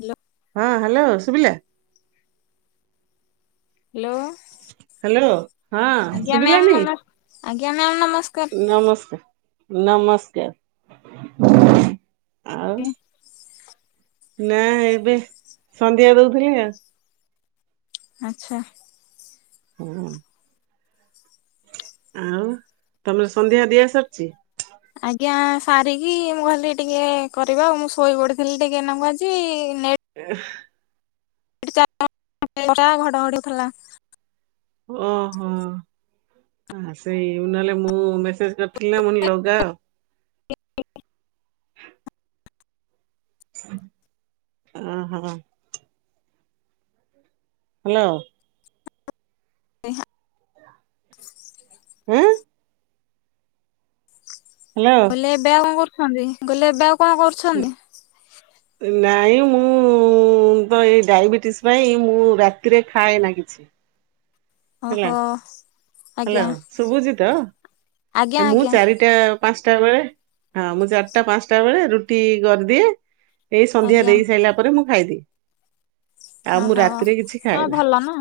Hello. ହଁ hello ସୁଭିଲା। Hello. Hello ହଁ ଆଜ୍ଞା ମ୍ୟାମ୍ ସୁଭିଲାନୀ ନମ ଆଜ୍ଞା ମ୍ୟାମ୍ ନମସ୍କାର ନମସ୍କା ନମସ୍କାର ଆଉ। ନା ଏବେ ସନ୍ଧ୍ୟା ଦଉଥିଲି ଆଉ। ଆଚ୍ଛା। ହଁ। ଆଉ ତମର ସନ୍ଧ୍ୟା ଦିଆ ସରିଚି। ଆଜ୍ଞା ସାରିକି ମୁଁ ଭାଲି ଟିକେ କରିବା ଆଉ ମୁଁ ଶୋଇ ପଡିଥିଲି ଟିକେନାକୁ ଆଜି ନେ [inaudible] [unintelligible] ଘଡ଼ଘଡ଼ୁଥିଲା। ଓହୋ। ହଁ ସେଇ ନହେଲେ ମୁଁ ମେସେଜ କରିଖିଥିଲି ନା ମୁଣି ଲଗାଅ। [inaudible] ଓହୋ। ହ୍ୟାଲୋ। [inaudible] ହୁଁ। ହ୍ୟାଲୋ। କଇଲେ ଏବେଆଉ କଣ କରୁଛନ୍ତି କଇଲି ଏବେ ଆଉ କଣ କରୁ ନାଇଁ ମୁଁ ତ ଏଇ ଡାଇବେଟିସ୍ ପାଇଁ ମୁଁ ରାତିରେ ଖାଏ ନା କିଛି। ହେଲା ଓହୋ। ହ୍ୟାଲୋ ଆଜ୍ଞା ଶୁଭୁଚି ତ ଆଜ୍ଞା ମୁଁ ଆଜ୍ଞା ଚାରି ଚାରିଟା ପାଞ୍ଚଟା ବେଳେ ହଁ ମୁଁ ଚାରିଟା ପାଞ୍ଚଟା ବେଳେ ରୁଟି କରିଦିଏ। ଏଇ ସନ୍ଧ୍ୟା ଆଜ୍ଞା ଦେଇ ସାଇଲା ପରେ ମୁଁ ଖାଇଦିଏ। ଆଉ ମୁଁ ଓହୋ। ରାତିରେ କିଛି ହଁ ଖାଏନା। ଭଲ ନା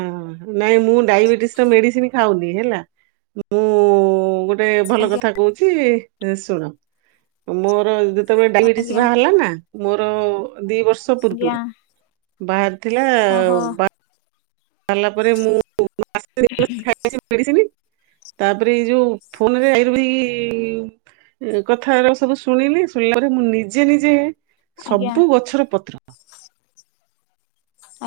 ହଁ ନାଇଁ ମୁଁ ଡାଇବେଟିସ ର ମେଡିସିନ ଖାଉନି ହେଲା। ମୁଁ ଗୋଟେ ଭଲ ଆଜ୍ଞା କଥା କହୁଛି ଶୁଣ। ମୋର ଯେତେବେଳେ ଡାଇବେଟିସ ଆଜ୍ଞା ବାହାରିଲା ନା ମୋର ଦି ବର୍ଷ ବର୍ଷ ଆଜ୍ଞା ପୂର୍ବରୁ ବାହାରି ଥିଲା ଓହୋ ଆ ସାରିଲା ପରେ ମୁଁ ମାସେ ଦିମାସେ ଖାଇଦେଇଚି ମେଡିସିନ ତାପରେ ଏଇ ଯୋଉ ଫୋନରେ ଆୟୁର୍ବେଦିକ କଥା ଗୁରା ସବୁ ଶୁଣିଲି ଶୁଣିଲା ପରେ ମୁଁ ନିଜେ ନିଜେ ଆଜ୍ଞା ସବୁ ଗଛର ପତ୍ର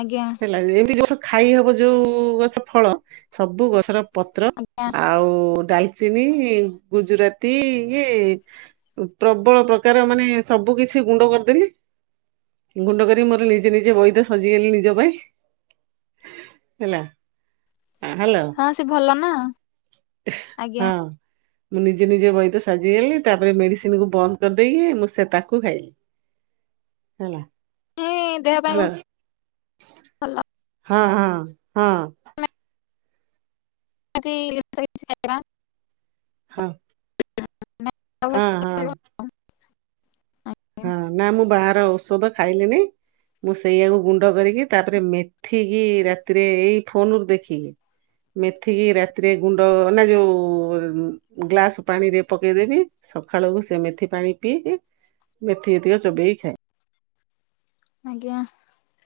ଆଜ୍ଞା। ଲାଗେ ଏମିତି ଜଷ୍ଟ ଗଛ ଖାଇ ହବ ଯୋଉ ଗଛ ଫଳ ସବୁ ଗଛର ପତ୍ର ଆଜ୍ଞା ଆ ଆଉ ଡାଲଚିନି, ଗୁଜୁରାତି ଇଏ ପ୍ରବଳ ପ୍ରକାର ମାନେ ସବୁ କିଛି ଗୁଣ୍ଡ କରିଦେଲି। ଗୁଣ୍ଡ କରିକି ମୋର ନିଜେ ନିଜେ ବୈଦ ସାଜିଗଲି ନିଜ ହେଲା। ହ୍ୟାଲୋ ହଁ ସେ ଭଲ ନା ହଁ ଆଜ୍ଞା। ମୁଁ ନିଜେ ନିଜେ ବୈଦ ସାଜିଗଲି। ତାପରେ ମେଡିସିନକୁ ବନ୍ଦ କରିଦେଇକି ମୁଁ ସେ ତାକୁ ଖାଇଲି। ହେଲା। ନାଇଁ ଦେହ ହ୍ୟାଲୋ ପାଇଁବହୁତ ଭଲ। ହଁ-ହଁ-ହଁ। [inaudible] ହଁ। ହଁ ହଁ। ଭଲ ହଁ ନା ମୁଁ ବାହାର ଔଷଧ ଖାଇଲିନି। ମୁଁ ସେଇଆକୁ ଗୁଣ୍ଡ କରିକି ତାପରେ ମେଥିକି ରାତିରେ ଏଇ ଫୋନ ରୁ ଦେଖିକି ମେଥିକି ରାତିରେ ଗୁଣ୍ଡ ନା ଯୋଉ ଗ୍ଲାସ ପାଣିରେ ପକେଇଦେବି ସଖାଳକୁ ସେ ମେଥି ପାଣି ପିଇକି ମେଥି ଯେତିିକ ଚୋବେଇକି ଖାଏ। ଆଜ୍ଞା।